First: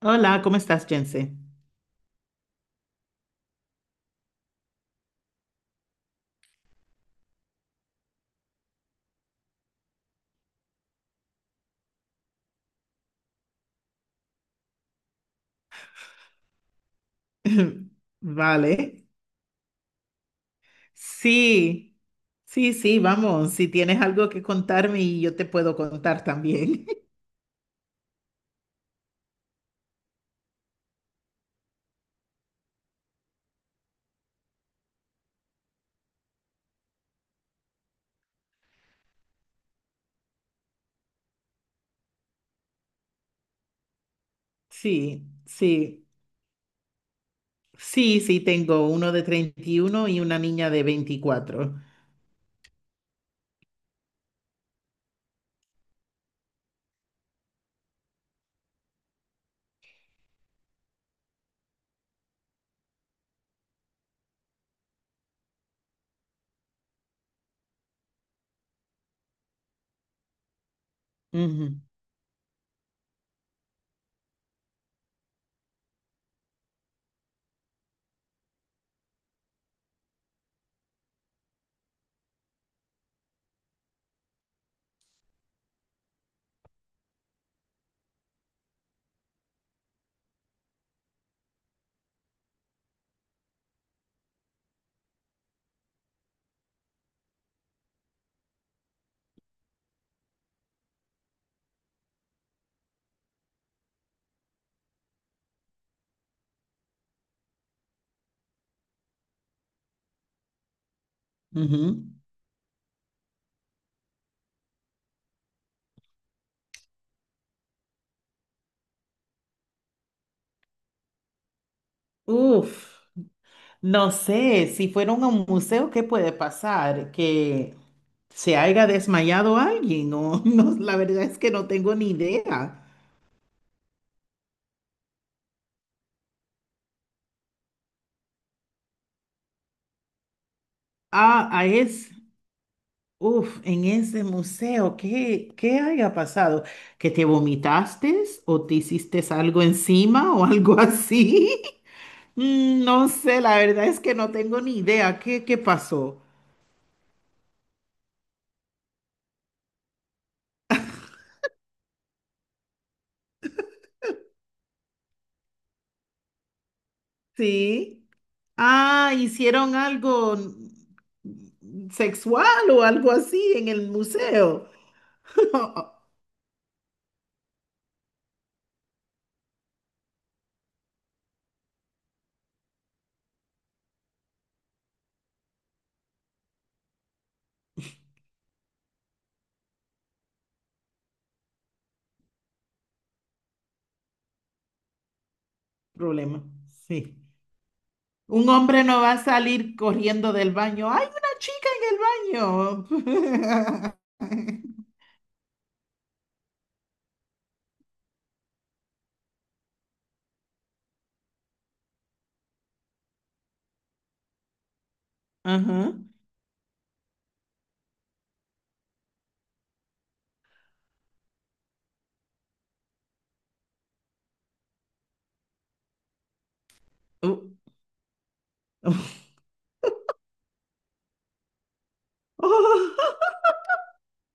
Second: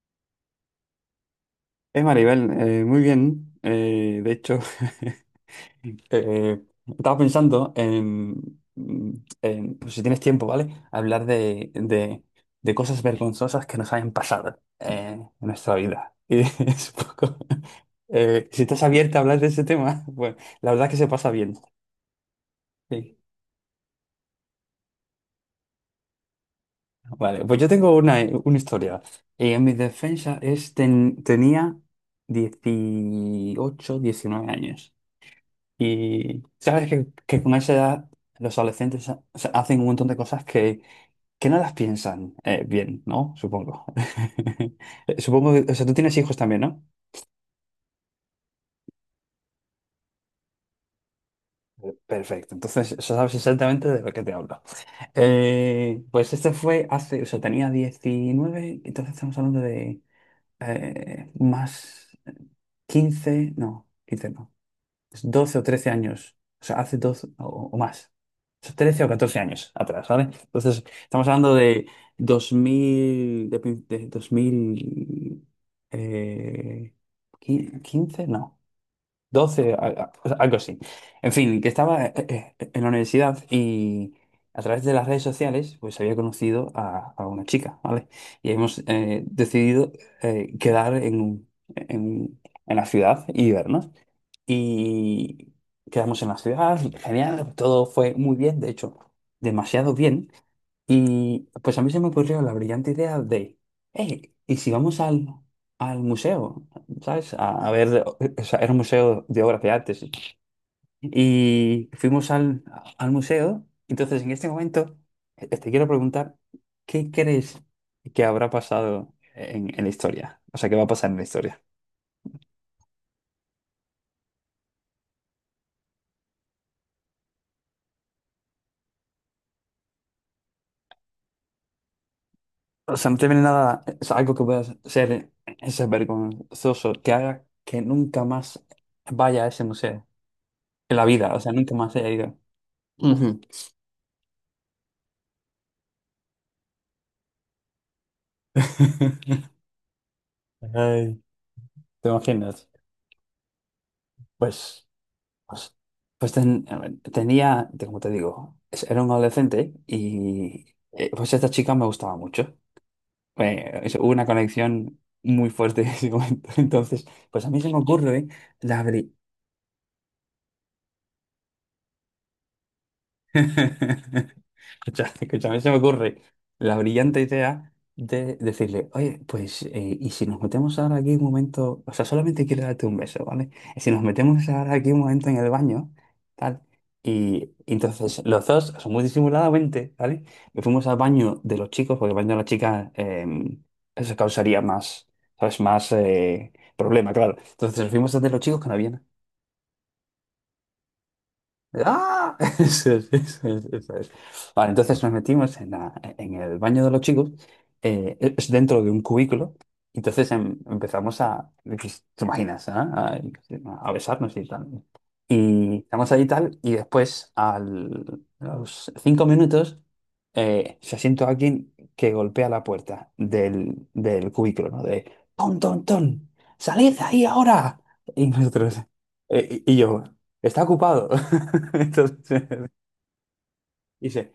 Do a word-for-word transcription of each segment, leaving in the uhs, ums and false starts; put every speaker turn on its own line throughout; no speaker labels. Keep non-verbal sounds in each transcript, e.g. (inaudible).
Hola, ¿cómo estás, Jense?
Es Maribel, eh, muy bien. Eh, de hecho, (laughs) eh, estaba pensando en, en, pues, si tienes tiempo, ¿vale? Hablar de, de- de cosas vergonzosas que nos hayan pasado eh, en nuestra vida. (laughs) Y es un poco,
(laughs)
eh, si estás
Vale.
abierta a hablar de ese tema, (laughs) pues la verdad es que se pasa bien.
Sí, sí, sí,
Sí.
vamos. Si tienes algo que contarme y yo te puedo contar también. (laughs)
Vale, pues yo tengo una, una historia. Y en mi defensa es ten- tenía dieciocho diecinueve años. Y sabes que, que con esa edad los adolescentes ha- o sea, hacen un montón de cosas que, que no las piensan eh, bien, ¿no? Supongo. (laughs) Eh,
Sí,
Supongo que, o sea, tú
sí,
tienes hijos también, ¿no?
sí, sí, tengo uno de treinta y uno y una niña de veinticuatro.
Perfecto, entonces, o sea, sabes exactamente de lo que te hablo. Eh, pues este fue hace, o sea, tenía diecinueve, entonces estamos hablando de eh, más, quince no, quince no. Es doce o trece años, o sea, hace doce o, o más, o sea, trece o catorce años atrás, ¿vale? Entonces, estamos hablando
Ujú,
de dos mil, de, prin- de dos mil, eh, qui- quince, no, doce, a- a- o sea, algo así. En fin, que estaba eh, eh, eh, en la universidad y a través de las redes sociales, pues había conocido a, a una chica, ¿vale? Y hemos eh, decidido eh, quedar en, en, en la ciudad y vernos, y quedamos en la ciudad. Genial, todo fue muy bien, de hecho, demasiado bien. Y pues a mí se me ocurrió la brillante idea de, hey, ¿y si vamos al, al museo? ¿Sabes? A, a ver, o sea, era un museo de obras de artes. Y
ujú.
fuimos al, al museo. Entonces, en este momento eh, te quiero preguntar, ¿qué crees que habrá pasado en, en la historia? O sea, ¿qué va a pasar en la historia?
Uf, no sé, si fueron a un museo, ¿qué puede pasar? ¿Que se haya desmayado alguien? O (laughs) no, la verdad es que no tengo ni idea.
O sea, no te viene nada, o sea, algo que puedas hacer es vergonzoso, que haga que nunca más vaya a ese museo en la vida, o
Ah,
sea,
ah,
nunca más haya
es
ido. Ujú.
Uf, en ese museo, ¿qué, qué haya pasado? ¿Que te vomitaste o te hiciste
(laughs)
algo encima o algo
Ay,
así? (laughs)
¿te imaginas?
Mm, no sé, la verdad es que no tengo ni
Pues,
idea. ¿Qué, qué
pues,
pasó?
pues ten- a ver, tenía, te- como te digo, es- era un adolescente, y eh, pues esta chica me gustaba mucho. Eh, es- hubo una conexión muy fuerte en ese momento. (laughs) Entonces, pues a mí se me
Sí.
ocurre.
Ah, hicieron algo mm, sexual o algo así en el
(laughs)
museo.
Escucha, escúchame, se me ocurre
(laughs)
la brillante idea de decirle, oye, pues, eh, y si nos metemos ahora aquí un momento, o sea, solamente quiero darte un beso, ¿vale? Y si nos metemos ahora aquí un momento en el baño, tal, y, y entonces los dos, son muy disimuladamente, ¿vale? Nos fuimos al baño de los chicos, porque el baño de las chicas, eh, eso causaría más, ¿sabes? Más
Problema,
eh, problema,
sí.
claro. Entonces, nos fuimos al de los
Un
chicos, que no
hombre no
había.
va a salir corriendo del baño. ¡Hay una chica en
¡Ah! (laughs) Eso es,
el
eso es, eso
baño!
es. Vale, entonces nos metimos en, la- en el baño de los
(laughs)
chicos, eh, es dentro de un cubículo. Entonces em- empezamos a, pues, ¿te imaginas? ah? A, a besarnos y tal. Y
Ajá.
estamos ahí y tal, y después, al, a los cinco minutos, eh, se siente alguien que golpea la puerta del, del cubículo, ¿no? De, ¡Ton, ton, ton! ¡Salid de ahí
Uh,
ahora! Y nosotros...
uf,
Eh, Y, y yo, está ocupado. (laughs) Entonces,
(laughs)
dice,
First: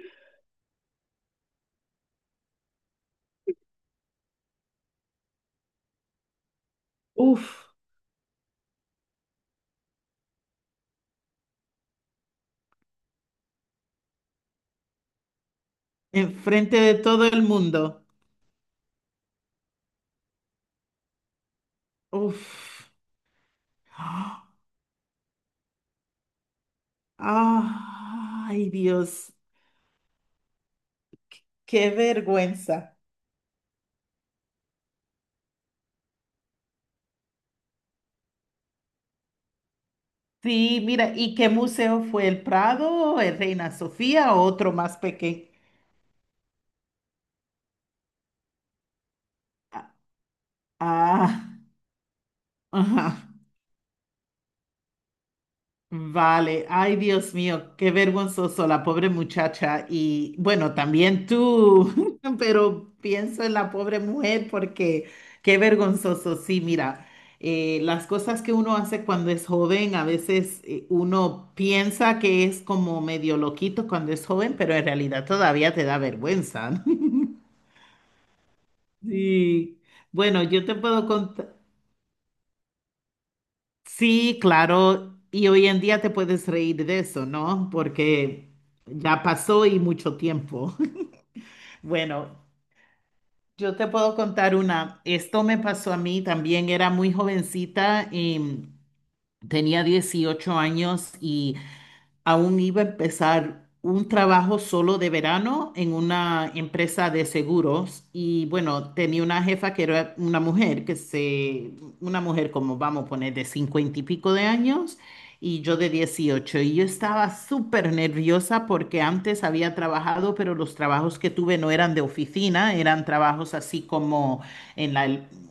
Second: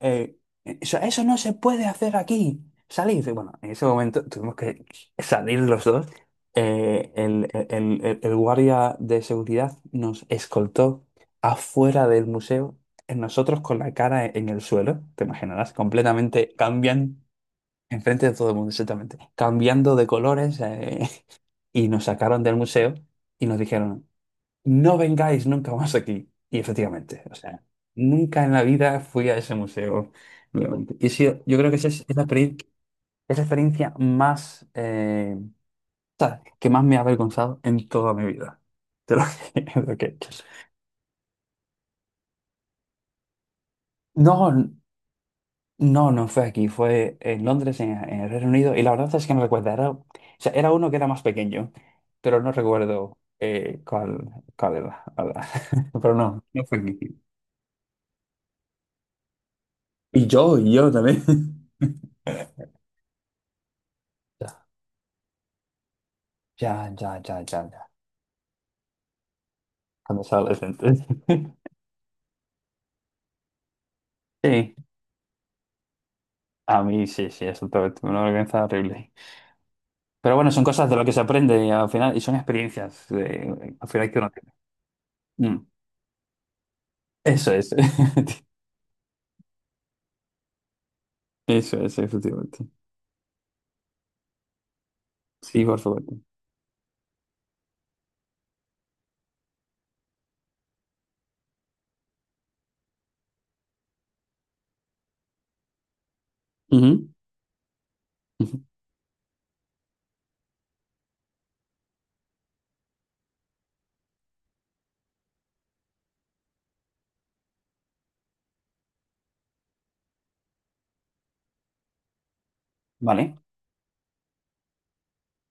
eh, eso, eso no se puede hacer aquí, salid. Y bueno, en ese momento tuvimos que salir los dos. Eh, el,
uf,
el- el- el guardia de seguridad nos escoltó afuera del museo, eh, nosotros con la cara en el suelo, te imaginarás, completamente
enfrente de
cambian.
todo el mundo.
Enfrente de todo el mundo, exactamente. Cambiando de colores, eh, (laughs) y nos sacaron del
Uf.
museo y nos dijeron, no vengáis nunca más aquí. Y efectivamente, o sea, nunca en la
Ay,
vida fui
Dios,
a ese museo nuevamente. Y sí, yo creo que esa
qué
es, es la experiencia,
vergüenza.
es la experiencia más, eh, o sea, que más me ha avergonzado en toda mi vida. (laughs) De lo que, (laughs) de lo que he hecho.
Sí, mira, ¿y qué museo fue? ¿El Prado, el Reina Sofía o
No,
otro más pequeño?
no, no fue aquí, fue en Londres, en, en el Reino Unido, y la verdad es que no recuerdo, era,
Ah,
o sea, era uno que era más
ah,
pequeño, pero no recuerdo
ajá.
eh, cuál, cuál era, la verdad. (laughs) Pero no, no
Vale,
fue
ay
aquí.
Dios mío, qué vergonzoso la pobre muchacha
Y
y
yo, y
bueno,
yo también.
también tú, (laughs)
(laughs)
pero pienso en la pobre
Ya,
mujer porque qué vergonzoso, sí,
ya,
mira,
ya, ya, ya,
eh,
ya.
las cosas que uno hace cuando es joven, a
Cuando es
veces eh,
adolescente.
uno
(laughs)
piensa que es como medio loquito cuando es joven,
Sí,
pero en realidad todavía te da
a
vergüenza. (laughs)
mí sí, sí, eso todo, una vergüenza horrible.
Sí,
Pero
bueno,
bueno, son
yo te
cosas de lo
puedo
que se
contar.
aprende y, al final, y son experiencias eh, al final que uno
Sí,
tiene.
claro, y
Mm,
hoy en día te puedes reír de eso,
eso
¿no?
es,
Porque ya pasó y mucho tiempo. (laughs)
(laughs) eso es,
Bueno,
efectivamente.
yo te puedo contar una. Esto me
Sí, por
pasó a
supuesto.
mí, también era muy jovencita, y tenía dieciocho años y aún iba a empezar un trabajo solo de verano en una
Ujú,
empresa de seguros y
ujú.
bueno, tenía una jefa que era una mujer, que se, una mujer como vamos a poner de cincuenta y pico de años y yo de dieciocho y yo estaba súper nerviosa porque antes había trabajado, pero los trabajos que tuve no eran de oficina, eran
Vale,
trabajos así como en la-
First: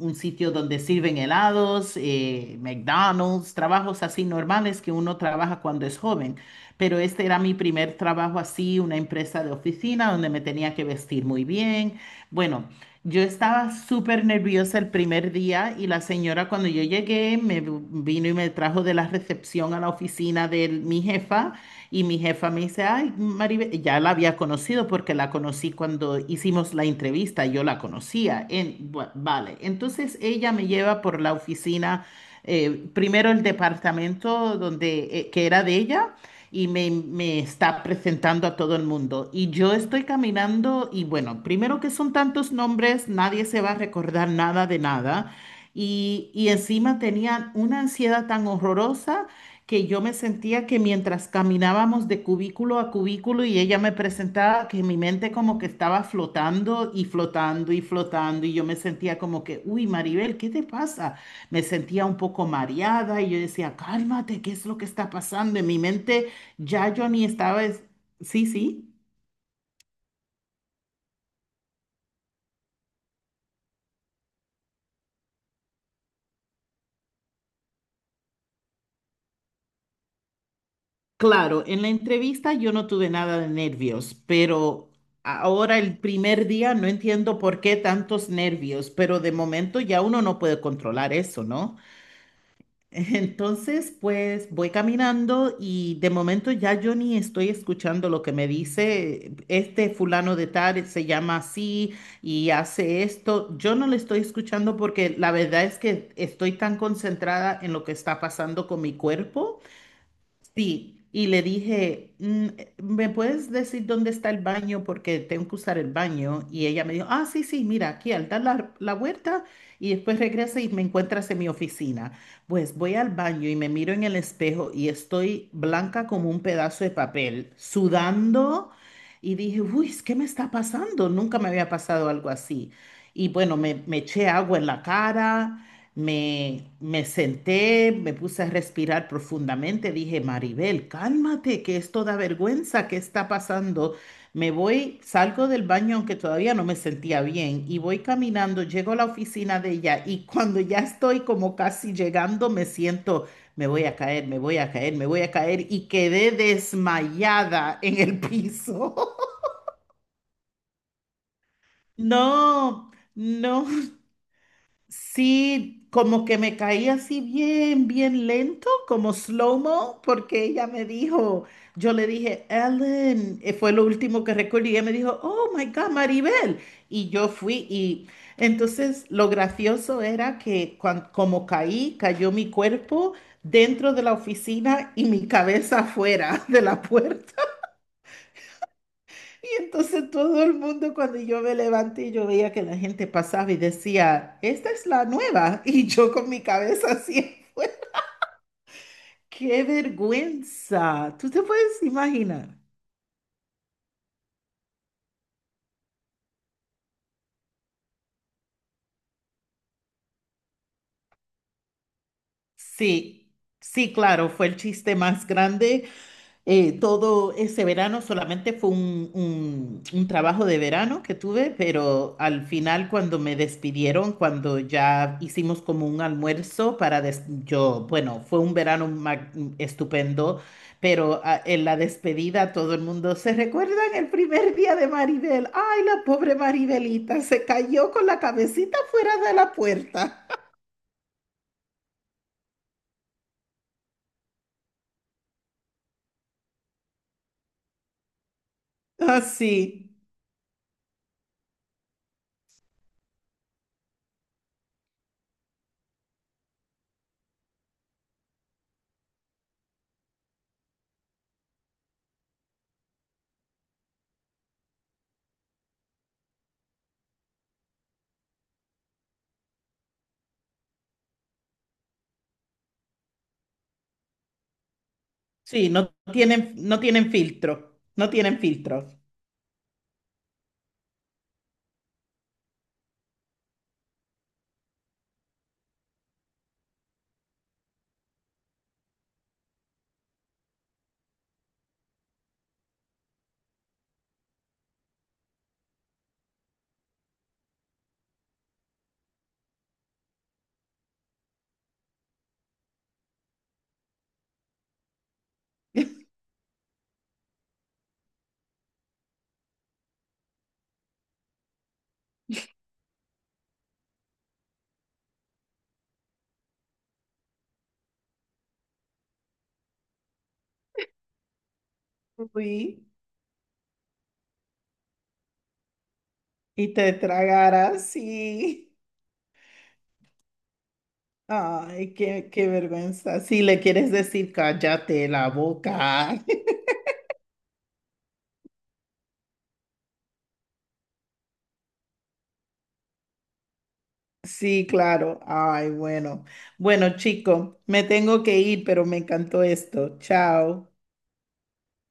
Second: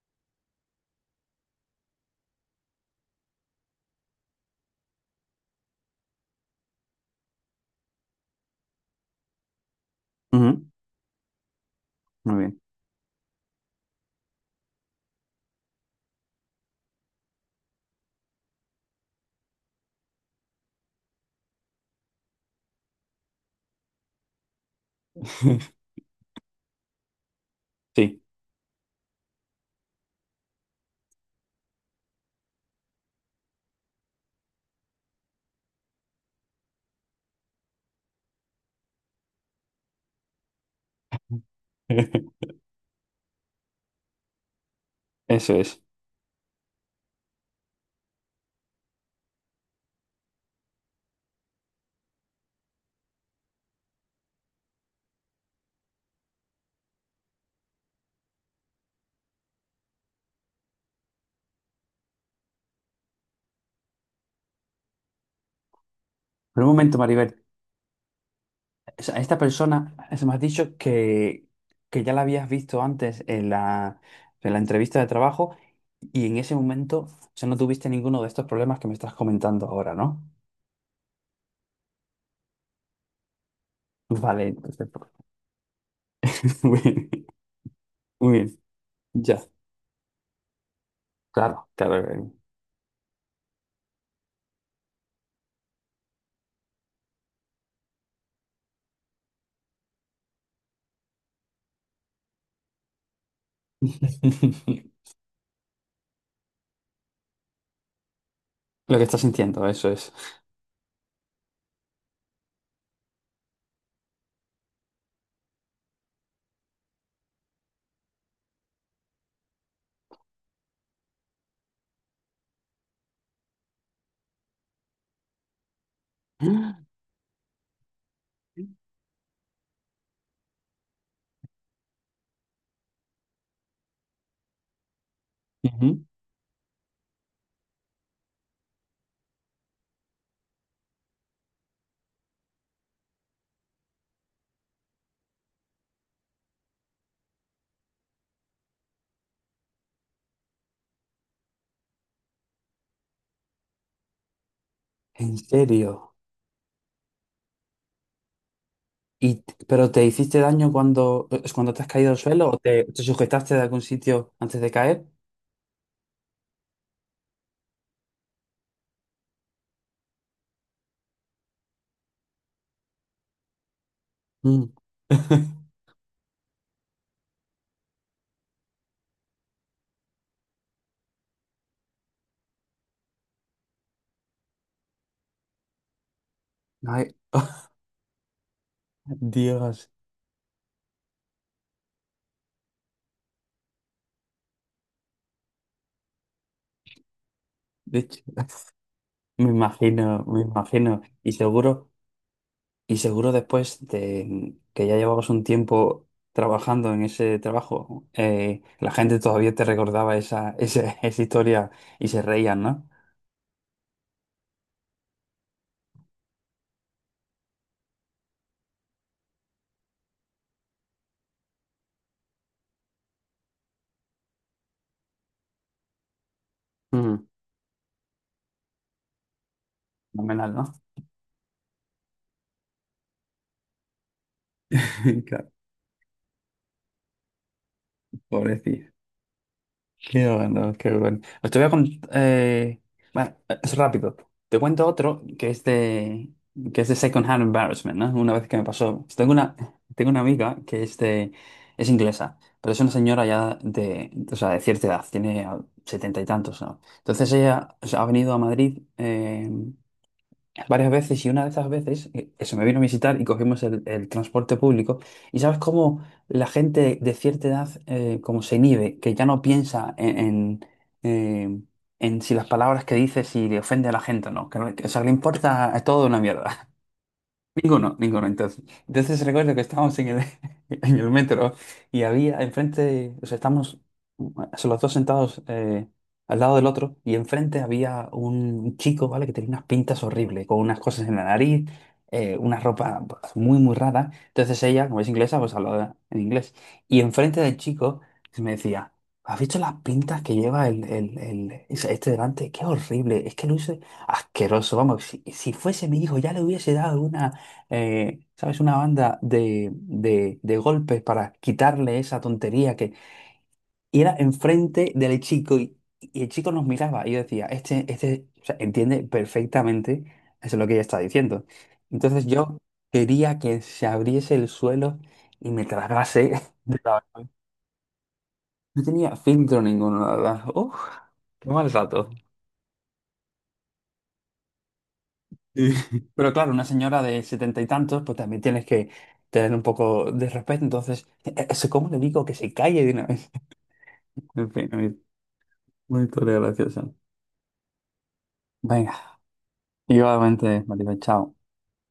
un sitio donde sirven helados, eh, McDonald's, trabajos así normales que uno trabaja cuando es joven. Pero este era mi primer trabajo así, una empresa de oficina donde me
ujú,
tenía que vestir muy bien.
muy bien.
Bueno, yo estaba súper nerviosa el primer día y la señora cuando yo llegué me v- vino y me trajo de la recepción a la oficina de mi jefa y mi jefa me dice, ay, Maribel, ya la había conocido porque la conocí
(laughs)
cuando hicimos la entrevista, yo la
Sí,
conocía. En, bu- vale, entonces ella me lleva por la oficina eh, primero el departamento donde, eh, que era de ella y me, me está presentando a todo el mundo. Y yo estoy caminando y bueno, primero que son tantos
(laughs)
nombres, nadie se va a recordar nada de nada.
eso es.
Y, y encima tenían una ansiedad tan horrorosa que yo me sentía que mientras caminábamos de cubículo a cubículo y ella me presentaba, que mi mente como que estaba flotando y flotando y flotando y yo me sentía como que, uy, Maribel, ¿qué te pasa? Me sentía un poco mareada y yo decía, cálmate, ¿qué es lo que está pasando? En mi mente
Pero un
ya
momento,
yo ni
Maribel.
estaba, es- sí, sí.
O sea, esta persona, se me has dicho que, que ya la habías visto antes en la, en la entrevista de trabajo. Y en ese momento, o sea, no tuviste ninguno de estos problemas que me estás comentando ahora, ¿no?
Claro, en la entrevista yo no tuve nada de nervios,
Vale,
pero
perfecto.
ahora el primer
(laughs)
día
Muy
no
bien,
entiendo por qué tantos
muy bien.
nervios, pero de
Ya,
momento ya uno no puede controlar eso,
claro,
¿no?
claro. eh.
Entonces, pues voy caminando y de momento ya yo ni estoy escuchando lo que me dice este fulano de tal, se llama así y hace esto. Yo no le estoy
(laughs)
escuchando porque la verdad es que estoy tan concentrada en lo que está pasando con mi
Lo que estás
cuerpo.
sintiendo, eso es.
Sí, y le dije, "Mm, eh, ¿me puedes decir dónde está el baño? Porque tengo que usar el baño." Y ella me dijo, ah, sí, sí, mira, aquí al dar la, la vuelta y después regresa y me encuentras en mi oficina. Pues voy al baño y me miro en el espejo y estoy blanca como un pedazo
(gasps)
de papel, sudando. Y dije, uy, ¿qué me está pasando? Nunca me había pasado algo así. Y bueno, me, me eché agua en la cara.
Ujú.
Me, me senté, me puse a respirar profundamente, dije, Maribel, cálmate, que esto da vergüenza, ¿qué está pasando? Me voy, salgo del baño, aunque todavía no me sentía bien, y voy caminando, llego a la oficina de ella, y cuando ya estoy como casi llegando, me siento, me voy a caer, me voy a caer, me voy a
¿En
caer, y
serio?
quedé desmayada en el piso.
¿Y,
(laughs)
t- pero te hiciste daño cuando, es cuando te has caído al suelo, o te,
No,
te sujetaste de algún
no.
sitio antes de caer?
Sí, como que me caí así bien, bien lento, como slow-mo, porque ella me dijo, yo le dije, Ellen, eh, fue lo último que recordé,
Mm.
y ella me dijo, oh
(laughs)
my God, Maribel. Y yo fui, y entonces lo gracioso era que cuan- como caí, cayó mi cuerpo dentro de la oficina y mi cabeza afuera (laughs) de la
Ay,
puerta.
(laughs)
Y
Dios,
entonces todo el mundo cuando yo me levanté, yo veía que la gente pasaba y decía, esta es la nueva. (laughs) Y yo con mi cabeza así,
de hecho, (laughs) me
qué
imagino, me imagino.
vergüenza. ¿Tú
Y
te puedes
seguro.
imaginar?
Y seguro, después de que ya llevabas un tiempo trabajando en ese trabajo, eh, la gente todavía te recordaba esa, esa, (laughs) esa historia y se reían, ¿no?
Sí, sí, claro, fue el chiste más grande. Eh, todo ese verano solamente fue un, un- un trabajo de verano que tuve, pero al final cuando me despidieron, cuando ya hicimos como un almuerzo para des-
Ujú.
yo, bueno, fue un verano mag- estupendo,
Fenomenal, ¿no?
pero ah, en la despedida todo el mundo se recuerdan el primer día de
(laughs)
Maribel.
Claro,
Ay, la pobre Maribelita se cayó con la cabecita
pobrecillo.
fuera de la puerta.
Qué bueno, qué bueno. Os te voy a contar. bueno, es rápido. Te cuento otro que es de, que es de second hand embarrassment, ¿no? Una vez que me pasó. Tengo una,
Así,
tengo una amiga que es de, es inglesa, pero es una señora ya de, o sea, de cierta edad, tiene setenta y tantos, ¿no? Entonces ella, o sea, ha venido a Madrid, eh, varias veces, y una de esas veces eh, se me vino a visitar y cogimos el, el transporte público. ¿Y sabes cómo la gente de cierta edad eh, como se inhibe, que ya no piensa en, en, eh, en si las palabras que dice, si le ofende a la gente o no? Que, no- que, o sea, le
sí, sí,
importa a
no
todo una
tienen,
mierda.
no tienen filtro,
Ninguno,
no
ninguno.
tienen
Entonces,
filtro.
entonces recuerdo que estábamos en el, (laughs) en el metro, y había enfrente, o sea, estábamos, so, los dos sentados eh, al lado del otro, y enfrente había un chico, ¿vale? Que tenía unas pintas horribles, con unas cosas en la nariz, eh, una ropa pues, muy, muy rara. Entonces ella, como es inglesa, pues hablaba en inglés. Y enfrente del chico me decía, ¿has visto las pintas que lleva el, el, el- ese- este delante? Qué horrible, es que luce asqueroso. Vamos, si, si fuese mi hijo ya le hubiese dado una eh, ¿sabes? Una banda de, de, de golpes para quitarle esa tontería que... Y era enfrente del chico y, y el chico nos miraba, y yo decía, este, este, o sea, entiende perfectamente eso es lo que ella está diciendo. Entonces yo
Uy.
quería que se abriese el suelo y me tragase. (laughs)
Y
De
te
la-.
tragara, sí.
No tenía filtro ninguno, la verdad. Uf, qué mal
Ay,
rato.
qué, qué vergüenza. Si le quieres decir, cállate la
Y- (laughs)
boca.
Pero claro,
(laughs)
una señora de setenta y tantos, pues también tienes que tener un poco de respeto. Entonces, ¿e- ¿eso cómo le digo que se calle de una vez? (laughs) En
Sí,
fin,
claro. Ay,
una
bueno.
historia graciosa.
Bueno, chico, me tengo que ir, pero me
Venga,
encantó esto.
igualmente,
Chao.
Maribel, chao.